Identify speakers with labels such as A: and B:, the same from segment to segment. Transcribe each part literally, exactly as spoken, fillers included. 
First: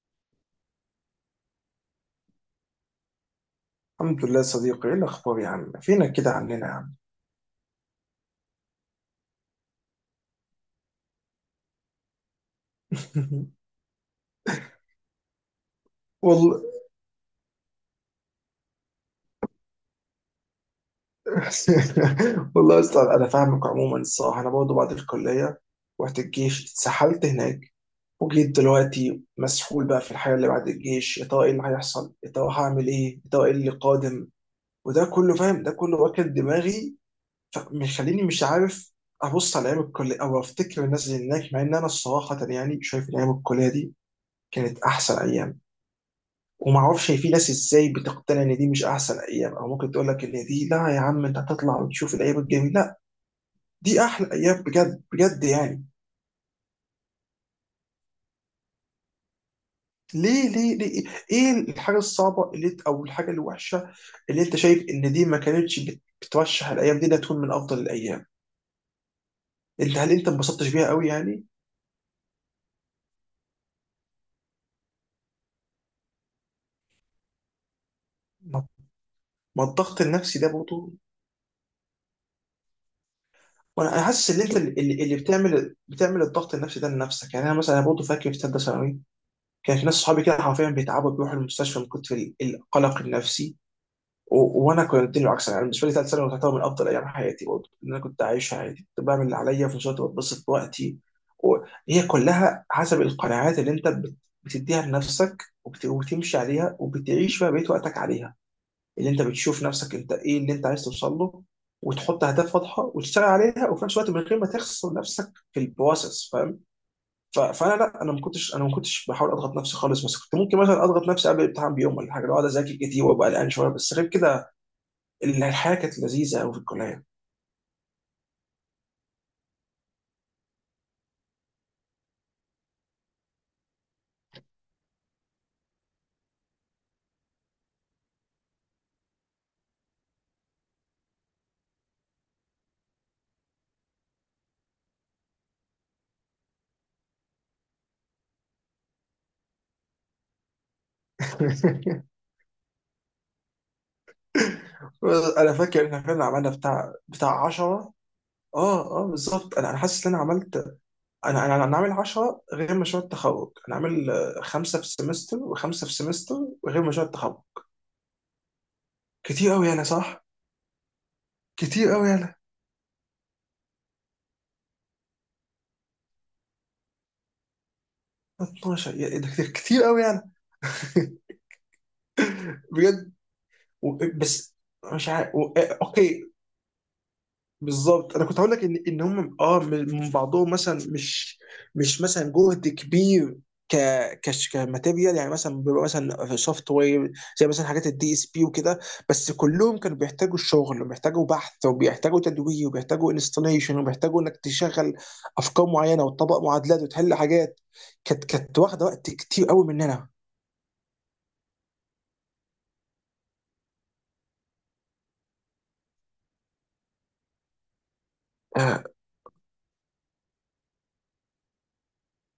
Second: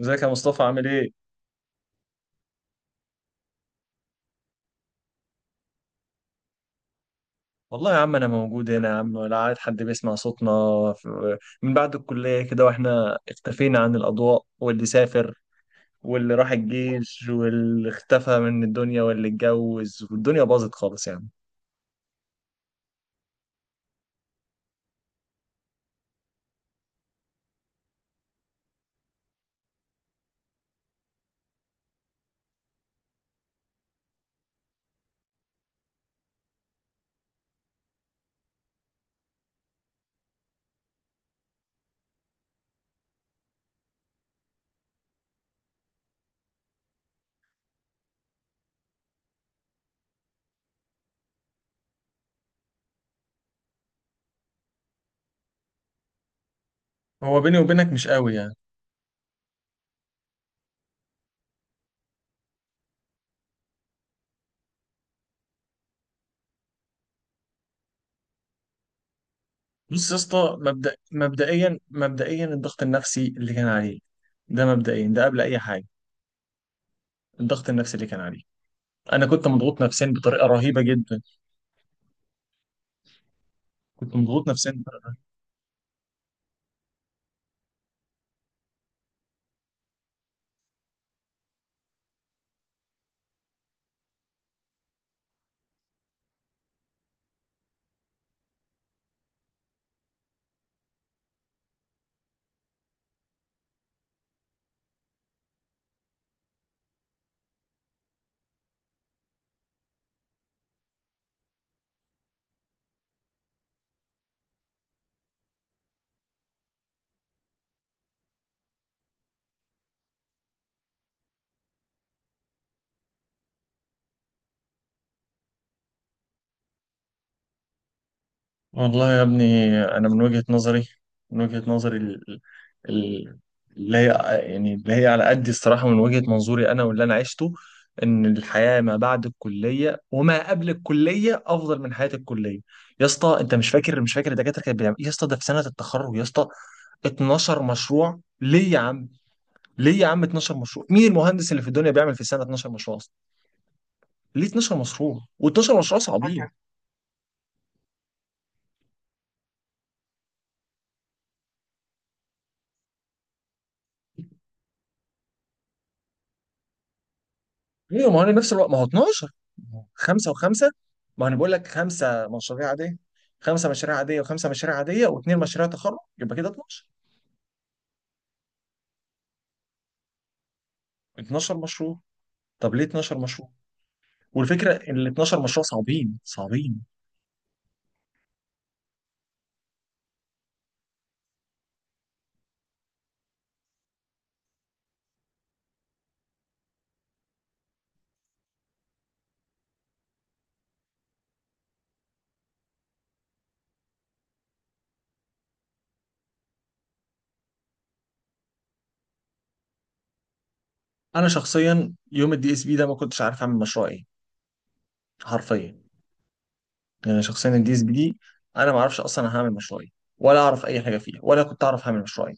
A: ازيك يا مصطفى عامل ايه؟
B: الحمد لله يا صديقي، ايه الاخبار يا عم؟ فينك كده عننا يا عم؟
A: والله يا عم انا موجود هنا يا عم، ولا عاد حد بيسمع صوتنا. في- من بعد الكلية كده واحنا اختفينا عن الاضواء، واللي سافر واللي راح
B: والله.
A: الجيش واللي اختفى من الدنيا واللي اتجوز، والدنيا باظت خالص يعني.
B: والله اصلا انا فاهمك. عموما الصراحه انا برضه بعد الكليه رحت الجيش، اتسحلت هناك، وجيت دلوقتي مسحول بقى في الحياه اللي بعد الجيش. يا ترى ايه اللي هيحصل؟ يا ترى هعمل ايه؟ يا ترى ايه اللي قادم؟ وده كله فاهم، ده كله واكل دماغي، فمخليني مش عارف ابص على ايام الكليه او افتكر الناس اللي هناك. مع ان انا الصراحه يعني شايف ان ايام الكليه دي كانت احسن ايام. وما اعرفش هي في ناس ازاي بتقتنع ان دي مش احسن ايام، او ممكن تقول لك ان دي لا يا عم، انت هتطلع وتشوف الايام الجميله. لا، دي احلى ايام بجد بجد يعني.
A: هو بيني وبينك مش قوي يعني.
B: ليه ليه ليه؟ ايه الحاجه الصعبه اللي انت، او الحاجه الوحشه اللي انت شايف ان دي ما كانتش بت- بترشح الايام دي انها تكون من افضل الايام؟ انت
A: بص
B: هل
A: يا
B: انت
A: اسطى،
B: انبسطتش بيها
A: مبدأ
B: قوي يعني؟
A: مبدئيا مبدئيا الضغط النفسي اللي كان عليه، ده مبدئيا ده قبل اي حاجه. الضغط النفسي اللي كان عليه،
B: ما
A: انا كنت
B: ما
A: مضغوط
B: الضغط
A: نفسيا
B: النفسي
A: بطريقه
B: ده
A: رهيبه
B: برضه،
A: جدا.
B: وانا أنا
A: كنت
B: حاسس ان
A: مضغوط
B: انت اللي,
A: نفسيا.
B: اللي اللي بتعمل بتعمل الضغط النفسي ده لنفسك يعني. انا مثلا انا برضه فاكر في ثالثه ثانوي كان في ناس صحابي كده حرفيا بيتعبوا، بيروحوا المستشفى من كتر ال- القلق النفسي، و... وانا كنت العكس. انا بالنسبه لي ثالث ثانوي تعتبر من افضل ايام حياتي برضه، ان انا كنت عايش حياتي، كنت بعمل اللي عليا وفي نفس الوقت بتبسط بوقتي. وهي كلها حسب القناعات اللي انت بت... بتديها لنفسك وبت... وبتمشي عليها، وبتعيش بقى بقيت وقتك عليها، اللي انت بتشوف نفسك انت ايه اللي انت عايز توصل له، وتحط اهداف واضحه وتشتغل عليها، وفي نفس الوقت من غير ما تخسر نفسك في البروسس، فاهم؟ ف- فانا لا، انا ما كنتش، انا ما كنتش بحاول اضغط نفسي خالص، بس كنت ممكن مثلا اضغط نفسي قبل الامتحان بيوم ولا حاجه، لو اقعد اذاكر كتير وابقى قلقان شويه، بس غير كده ال- الحياه كانت لذيذه قوي في الكليه.
A: والله يا ابني، انا من وجهة نظري، من وجهة نظري ال- ال- اللي هي، يعني اللي هي على قد الصراحة، من وجهة منظوري انا واللي انا عشته، ان الحياة ما بعد الكلية وما قبل الكلية افضل من حياة الكلية. يا اسطى انت مش فاكر، مش فاكر الدكاترة كانت بتعمل إيه؟ يا اسطى ده في سنة التخرج يا اسطى. اتناشر مشروع ليه يا عم؟ ليه يا عم اتناشر مشروع؟ مين المهندس اللي في الدنيا بيعمل في السنة اتناشر مشروع اصلا؟ ليه اتناشر مشروع،
B: انا
A: و12
B: فاكر ان
A: مشروع
B: احنا فعلا
A: صعبين؟
B: عملنا بتاع بتاع عشرة. اه اه بالظبط، انا انا حاسس ان انا عملت، انا انا انا عامل عشرة غير مشروع التخرج. انا عامل آه، خمسه في السمستر وخمسه في السمستر وغير مشروع التخرج.
A: ايوه، ما هو انا نفس الوقت ما هو اتناشر،
B: كتير قوي
A: ما
B: انا،
A: هو
B: صح؟
A: خمسه وخمسه. ما انا بقول لك
B: كتير قوي
A: خمسه
B: انا،
A: مشاريع عاديه، خمسه مشاريع عاديه وخمسه مشاريع عاديه واثنين مشاريع تخرج، يبقى كده اتناشر.
B: اتناشر، يا- إيه ده! كتير قوي انا.
A: اثنا عشر مشروع، طب ليه
B: بجد.
A: اتناشر مشروع؟
B: و- بس
A: والفكره ان ال
B: مش عارف.
A: اتناشر
B: و-
A: مشروع صعبين
B: اوكي،
A: صعبين.
B: بالظبط انا كنت هقول لك ان ان هم اه من من بعضهم مثلا مش، مش مثلا جهد كبير، ك كش كماتيريال يعني، مثلا بيبقى مثلا سوفت وير زي مثلا حاجات الدي اس بي وكده، بس كلهم كانوا بيحتاجوا الشغل وبيحتاجوا بحث وبيحتاجوا تدوير وبيحتاجوا انستليشن وبيحتاجوا انك تشغل افكار معينه وتطبق معادلات وتحل حاجات. كانت كانت واخده وقت كتير قوي مننا.
A: انا شخصيا يوم الدي اس بي ده ما كنتش عارف اعمل مشروع ايه، حرفيا. يعني شخصيا الدي اس بي دي، انا ما
B: آه،
A: اعرفش اصلا أنا هعمل مشروع ايه، ولا اعرف اي حاجه فيها، ولا كنت اعرف هعمل مشروع ايه.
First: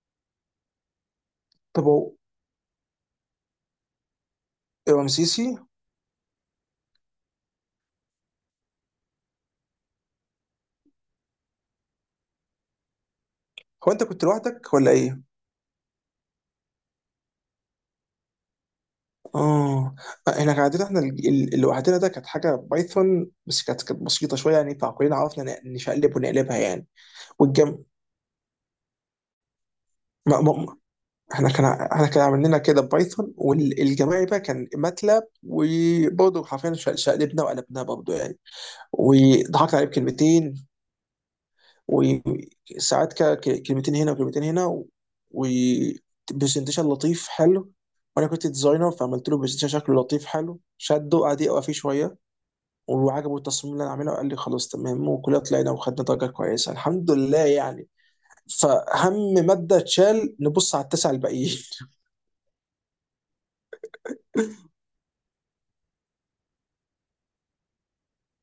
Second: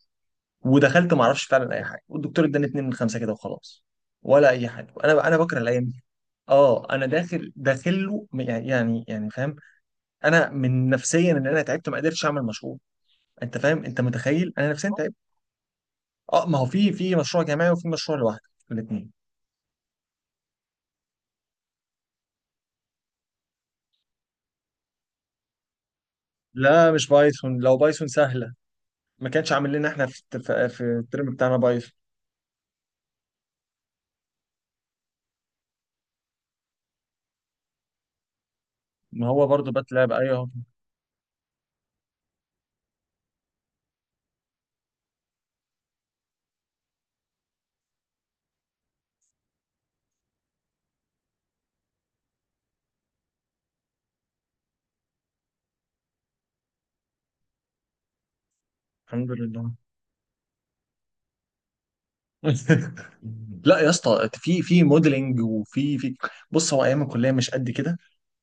A: ودخلت ما اعرفش فعلا اي
B: طب
A: حاجه،
B: هو
A: والدكتور اداني اتنين من خمسه كده وخلاص. ولا اي حاجه، انا انا
B: رمسيسي،
A: بكره الايام. اه، انا داخل داخل له م- يعني يعني يعني فاهم، انا من نفسيا ان انا تعبت ما قدرتش اعمل مشروع. انت فاهم،
B: هو
A: انت
B: انت كنت
A: متخيل انا
B: لوحدك ولا
A: نفسيا تعبت.
B: ايه؟
A: اه، ما هو في في مشروع جماعي وفي مشروع لوحده، الاثنين.
B: اه آه، احنا كان عندنا احنا، ال- ال- اللي وحدنا ده كانت حاجه بايثون، بس كانت كانت بسيطه شويه يعني، فكلنا عرفنا ن- نشقلب ونقلبها يعني.
A: لا مش بايثون، لو
B: والجم
A: بايثون سهله. ما كانش عامل لنا احنا في
B: ما ما
A: في
B: ما-
A: في الترم
B: احنا
A: بتاعنا
B: كان ع-
A: بايثون.
B: احنا كان عاملين لنا كده بايثون، والجماعي بقى كان ماتلاب، وبرضه حرفيا ش- شقلبنا وقلبناها برضه يعني،
A: ما هو برضه
B: وضحكنا عليه
A: باتلاب ايوه.
B: بكلمتين وساعات كده ك- كلمتين هنا وكلمتين هنا وبرزنتيشن لطيف حلو، وانا كنت ديزاينر فعملت له برزنتيشن شكله لطيف حلو، شده قعد يقرا فيه شويه وعجبه التصميم اللي انا عامله، قال لي خلاص تمام، وكلنا طلعنا وخدنا درجه كويسه الحمد لله يعني. فهم
A: الحمد لله.
B: ماده اتشال نبص على التسعه الباقيين.
A: لا يا اسطى، في في موديلنج وفي في. بص هو ايام الكليه مش قد كده،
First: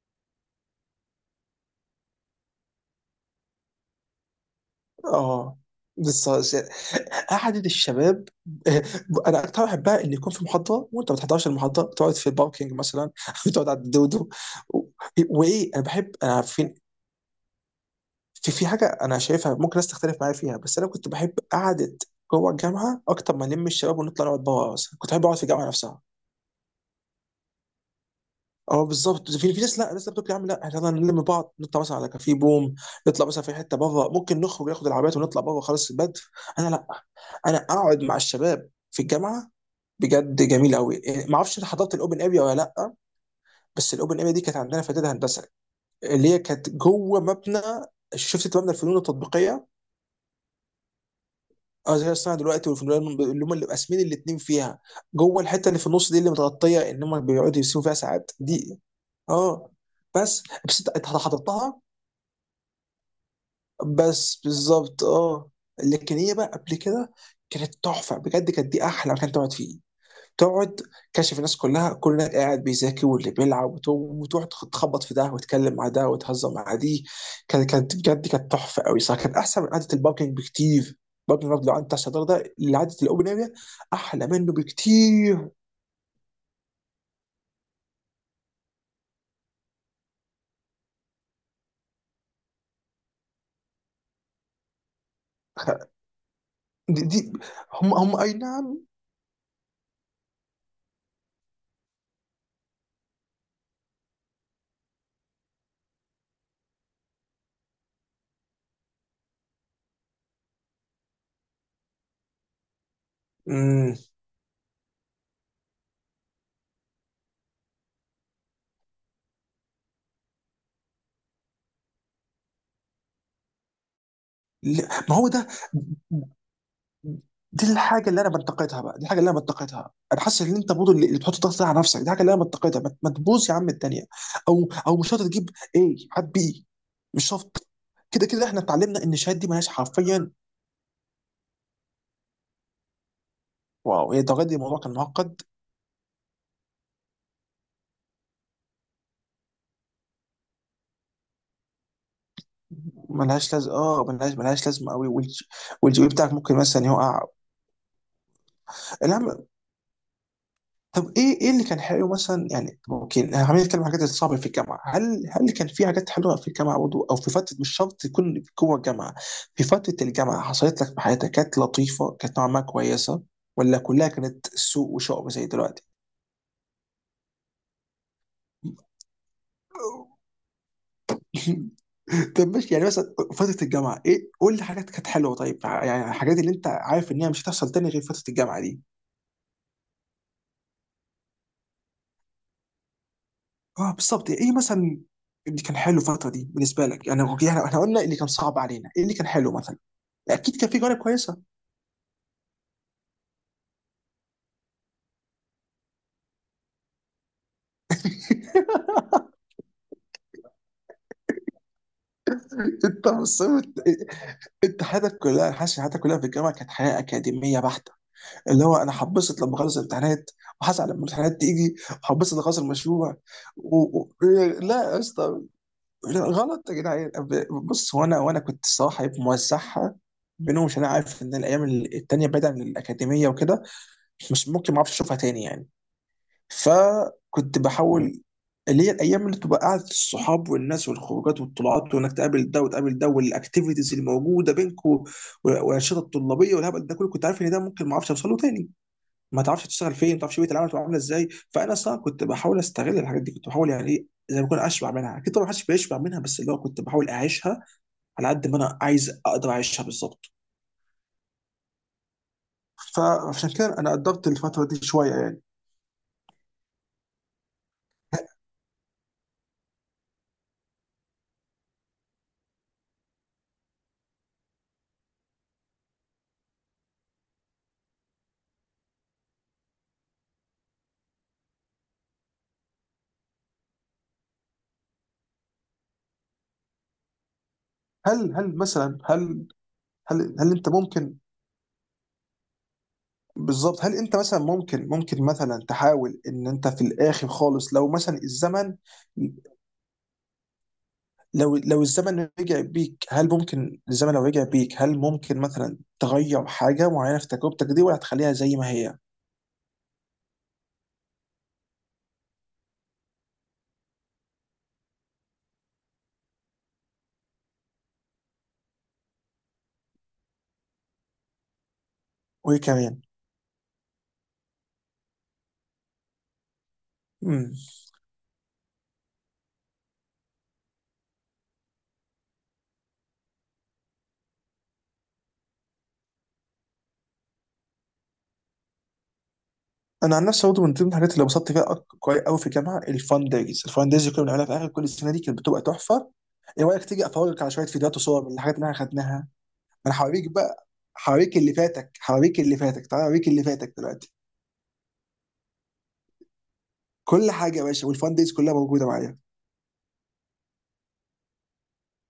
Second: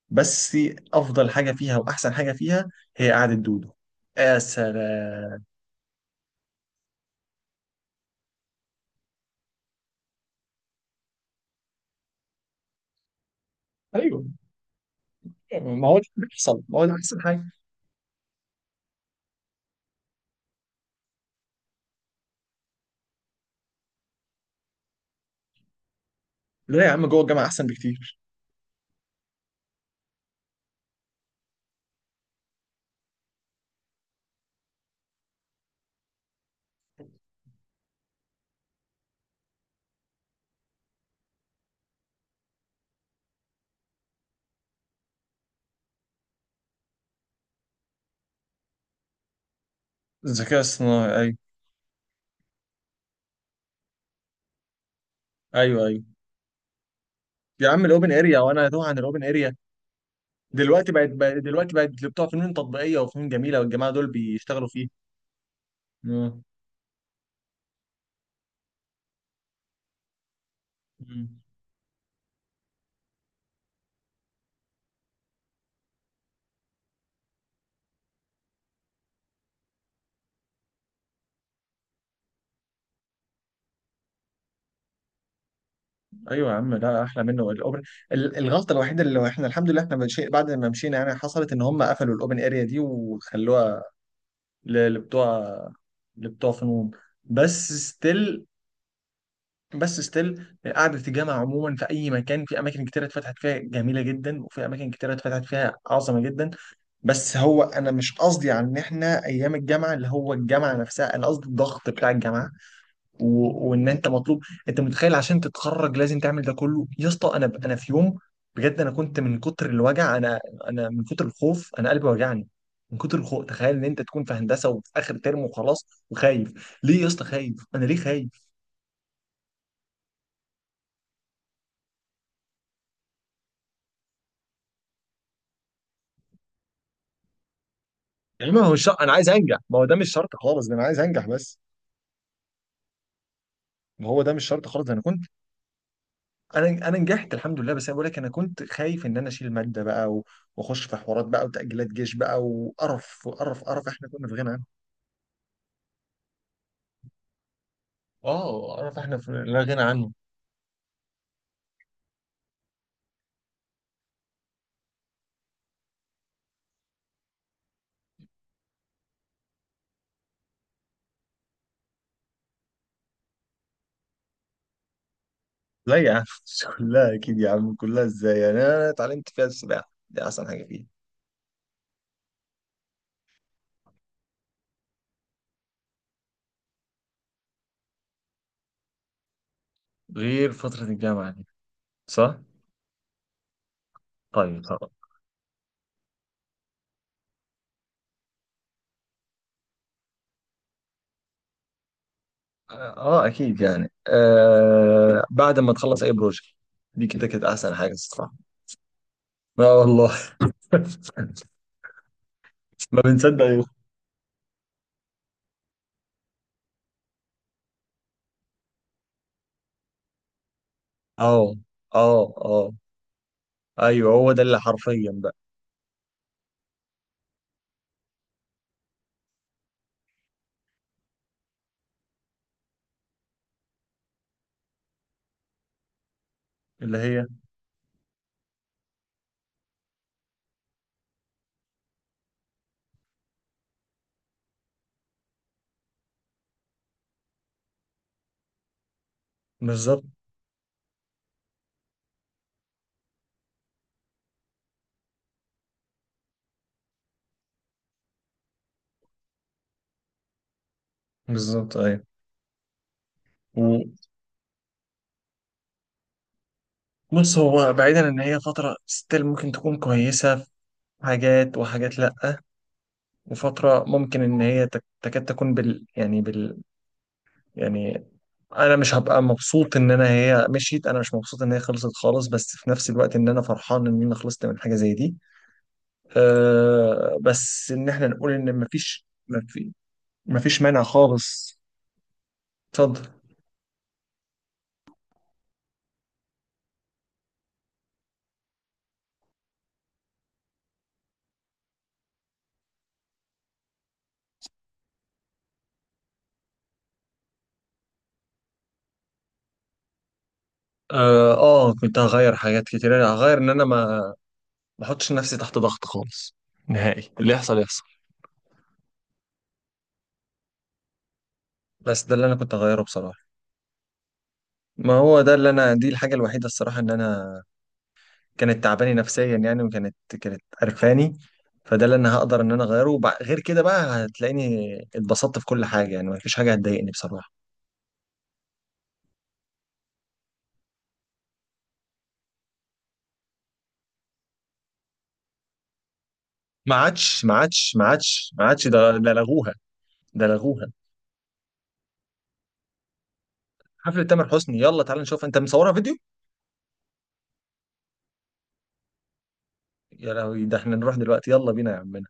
A: بس افضل حاجه فيها واحسن حاجه فيها هي قعده دودو. يا سلام.
B: اه بس قعدة الشباب. انا اكتر واحد بحبها، ان يكون في محاضره وانت ما بتحضرش المحاضره، بتقعد في الباركينج مثلا، بتقعد على
A: ايوه،
B: الدودو. و- وايه، انا
A: ما هو ده
B: بحب،
A: اللي
B: انا
A: بيحصل،
B: عارفين،
A: ما هو ده احسن حاجه.
B: في في حاجه انا شايفها ممكن ناس تختلف معايا فيها، بس انا كنت بحب قعده جوه الجامعه اكتر ما نلم الشباب ونطلع نقعد بره مثلا، كنت بحب اقعد في الجامعه نفسها.
A: لا يا عم جوه الجامعه احسن بكتير.
B: اه بالظبط، في في ناس لا، ناس بتقول يا عم لا احنا يلا نلم بعض نطلع مثلا على كافيه بوم، نطلع مثلا في حته بره، ممكن نخرج ناخد العربيات ونطلع بره خلاص البدر. انا لا، انا اقعد مع الشباب في الجامعه بجد جميل قوي. ما اعرفش انت حضرت الاوبن اريا ولا لا، بس الاوبن اريا دي كانت عندنا في اعداد هندسه، اللي هي كانت جوه مبنى، شفت مبنى الفنون التطبيقيه؟
A: الذكاء الصناعي، ايوه.
B: اه زي الصناعه دلوقتي، وفي الريال اللي هم اللي قاسمين الاثنين فيها، جوه الحته اللي
A: ايوه
B: في
A: ايوه
B: النص دي اللي متغطيه، ان هم بيقعدوا
A: يا
B: يرسموا
A: عم،
B: فيها
A: الاوبن
B: ساعات
A: اريا، وانا
B: دي.
A: اتوه عن الاوبن اريا.
B: اه بس، بس انت،
A: دلوقتي
B: أنت
A: بقت بقت- دلوقتي
B: حضرتها؟
A: بقت بتوع فنون تطبيقيه وفنون جميله، والجماعه دول
B: بس
A: بيشتغلوا فيه.
B: بالظبط اه. لكن هي
A: مم.
B: بقى قبل كده كانت تحفه بجد، كانت دي احلى مكان تقعد فيه، تقعد
A: مم.
B: كشف الناس كلها، كل ده قاعد بيذاكر واللي بيلعب، وت- وتروح تخ- تخبط في ده وتتكلم مع ده وتهزر مع دي. كانت كانت بجد، كانت تحفه قوي، صح كانت احسن من قعده الباركينج بكتير. الباركينج لو قعدت على الشطار ده، اللي قعده الاوبن اريا احلى منه بكتير.
A: ايوه يا عم، لا احلى منه الاوبن. ال- الغلطه الوحيده اللي احنا الحمد لله احنا مشي... بعد ما مشينا يعني حصلت، ان هم قفلوا الاوبن اريا دي وخلوها ل- لبتوع،
B: خ-
A: لبتوع فنون.
B: دي, دي
A: بس
B: هم هم اي
A: ستيل،
B: نعم.
A: بس ستيل، قعدة الجامعة عموما في أي مكان، في أماكن كتيرة اتفتحت فيها جميلة جدا، وفي أماكن كتيرة اتفتحت فيها عظمة جدا. بس هو أنا مش قصدي على إن إحنا أيام الجامعة اللي هو الجامعة نفسها، أنا قصدي الضغط بتاع الجامعة، و... وإن
B: مم.
A: أنت مطلوب. أنت متخيل عشان تتخرج لازم تعمل ده كله يا اسطى؟ أنا ب... أنا في يوم، بجد أنا كنت من كتر الوجع، أنا أنا من كتر الخوف أنا قلبي وجعني. من كتر الخوف، تخيل إن أنت تكون في هندسة
B: لا،
A: وفي
B: ما
A: آخر
B: هو
A: ترم
B: ده
A: وخلاص وخايف، ليه يا اسطى خايف؟
B: دي
A: أنا ليه
B: الحاجه اللي
A: خايف؟
B: انا بنتقدها بقى، دي الحاجه اللي انا بنتقدها، انا حاسس ان انت برضه اللي اللي بتحط ضغط ده على نفسك، دي الحاجه اللي انا بنتقدها. ما ما تبوظ يا عم الدنيا، او او مش شرط تجيب ايه هات بي، مش شرط. كده كده
A: يعني
B: احنا
A: ما هو مش شرط
B: اتعلمنا
A: انا
B: ان
A: عايز
B: الشهادات دي
A: انجح،
B: ملهاش
A: ما هو ده مش
B: حرفيا.
A: شرط خالص، ده انا عايز انجح بس. ما
B: واو
A: هو
B: هي
A: ده
B: درجة
A: مش
B: دي،
A: شرط
B: الموضوع
A: خالص،
B: كان
A: انا كنت
B: معقد.
A: انا انا نجحت الحمد لله، بس انا بقول لك انا كنت خايف ان انا اشيل ماده بقى، و- واخش في حوارات بقى، وتاجيلات جيش بقى، وقرف
B: ملهاش
A: وقرف
B: لازمه
A: قرف
B: اه،
A: احنا كنا في
B: ملهاش
A: غنى عنه.
B: ملهاش لازمه قوي. والجي والجي بي إيه بتاعك ممكن مثلا يقع.
A: اه قرف احنا في
B: الهم.
A: لا غنى عنه.
B: طب ايه، ايه اللي كان حلو مثلا يعني؟ ممكن خلينا نتكلم عن الحاجات الصعبه في الجامعه، هل، هل كان في حاجات حلوه في الجامعه برضه؟ او في فتره، مش شرط تكون جوه الجامعه، في فتره الجامعه حصلت لك في حياتك كانت لطيفه، كانت نوعا ما كويسه، ولا كلها كانت سوء وشعب زي دلوقتي؟
A: لا يا عم، كلها اكيد يا عم، كلها ازاي يعني؟ انا اتعلمت فيها السباحه، دي احسن حاجه فيها.
B: طب ماشي، يعني مثلا فتره الجامعه، ايه، قول لي حاجات كانت حلوه طيب، يعني الحاجات اللي انت عارف ان هي مش هتحصل تاني غير فتره الجامعه دي.
A: غير فتره الجامعه دي، صح؟
B: اه بالظبط ايه
A: طيب خلاص.
B: مثلا اللي كان حلو الفتره دي بالنسبه لك يعني؟ يعني احنا قلنا اللي كان صعب علينا، ايه اللي كان حلو مثلا؟ اكيد كان في جوانب كويسه.
A: اه اكيد، يعني آه، بعد ما تخلص اي بروجكت، دي كده كانت احسن حاجه الصراحه. اه والله. ما
B: انت
A: بنصدق
B: مصمم،
A: يوم.
B: انت حياتك كلها، أنا حاسس إن حياتك كلها في الجامعه كانت حياه اكاديميه بحته، اللي هو انا هبسط لما اخلص الامتحانات، وهزعل لما الامتحانات
A: اه
B: تيجي،
A: اه
B: وهبسط لما اخلص
A: اه،
B: المشروع، و... و...
A: ايوه هو ده اللي
B: لا يا
A: حرفيا بقى.
B: اسطى، لا، غلط يا جدعان. بص هو انا، وانا كنت الصراحه إيه، موزعها بينهم، عشان انا عارف ان الايام التانيه بعيدا عن الاكاديميه وكده مش ممكن ما اعرفش اشوفها تاني يعني،
A: اللي هي،
B: فكنت بحاول، اللي هي الايام اللي تبقى قعده الصحاب والناس والخروجات والطلعات وانك تقابل ده وتقابل ده والاكتيفيتيز الموجوده بينكم والانشطه الطلابيه والهبل ده كله، كنت عارف ان ده ممكن ما اعرفش اوصل له تاني، ما تعرفش تشتغل
A: بالظبط.
B: فين، ما تعرفش بيئه العمل تبقى عامله ازاي، فانا صراحه كنت بحاول استغل الحاجات دي، كنت بحاول يعني ايه، زي ما اكون اشبع منها، اكيد طبعا محدش بيشبع منها، بس اللي هو كنت بحاول اعيشها على قد ما انا عايز، اقدر اعيشها بالظبط،
A: بالظبط ايوه.
B: فعشان كده انا قدرت الفتره دي شويه يعني.
A: وبص هو بعيدا ان هي فتره ستيل ممكن تكون كويسه في حاجات، وحاجات لا. وفتره ممكن ان هي تك- تكاد تكون بال يعني بال يعني انا مش هبقى مبسوط ان انا هي مشيت، انا مش مبسوط ان هي خلصت خالص، بس في نفس الوقت ان انا فرحان ان انا خلصت من حاجه زي دي. أه بس ان احنا نقول
B: هل هل
A: ان
B: مثلا
A: مفيش،
B: هل هل هل
A: مفيش
B: انت
A: مانع
B: ممكن،
A: خالص، اتفضل.
B: بالظبط، هل انت مثلا ممكن، ممكن مثلا تحاول ان انت في الاخر خالص، لو مثلا الزمن، لو لو الزمن رجع بيك هل ممكن الزمن لو رجع بيك هل ممكن مثلا تغير حاجه معينه في تجربتك دي، ولا هتخليها زي ما هي؟
A: اه، آه، كنت هغير حاجات كتير. انا هغير ان انا ما، ما احطش نفسي تحت ضغط خالص نهائي، اللي يحصل يحصل. بس ده اللي انا كنت
B: وايه
A: هغيره
B: كمان؟
A: بصراحة. ما هو ده اللي انا، دي الحاجة الوحيدة الصراحة ان انا
B: امم
A: كانت تعباني نفسيا يعني، وكانت كانت قرفاني. فده اللي انا هقدر ان انا اغيره، وبع- غير كده بقى هتلاقيني اتبسطت في كل حاجة، يعني مفيش حاجة هتضايقني بصراحة.
B: انا عن نفسي برضه من ضمن الحاجات اللي انبسطت فيها أك- كويس قوي في الجامعه، الفان دايز، الفان دايز اللي كنا بنعملها في اخر كل السنه دي كانت بتبقى تحفه. ايه
A: ما
B: رايك تيجي
A: عادش ما
B: افرجك على شويه
A: عادش ما
B: فيديوهات وصور
A: عادش
B: من
A: ما
B: الحاجات اللي
A: عادش،
B: احنا
A: ده ده
B: خدناها؟
A: لغوها،
B: انا
A: ده
B: هوريك
A: لغوها.
B: بقى، هوريك اللي فاتك، هوريك اللي فاتك، تعالى اوريك اللي فاتك
A: حفلة
B: دلوقتي،
A: تامر حسني، يلا تعالى نشوف، انت مصورها فيديو؟
B: كل حاجه يا باشا، والفان دايز كلها موجوده معايا.
A: يا لهوي، ده احنا نروح دلوقتي، يلا بينا يا عم.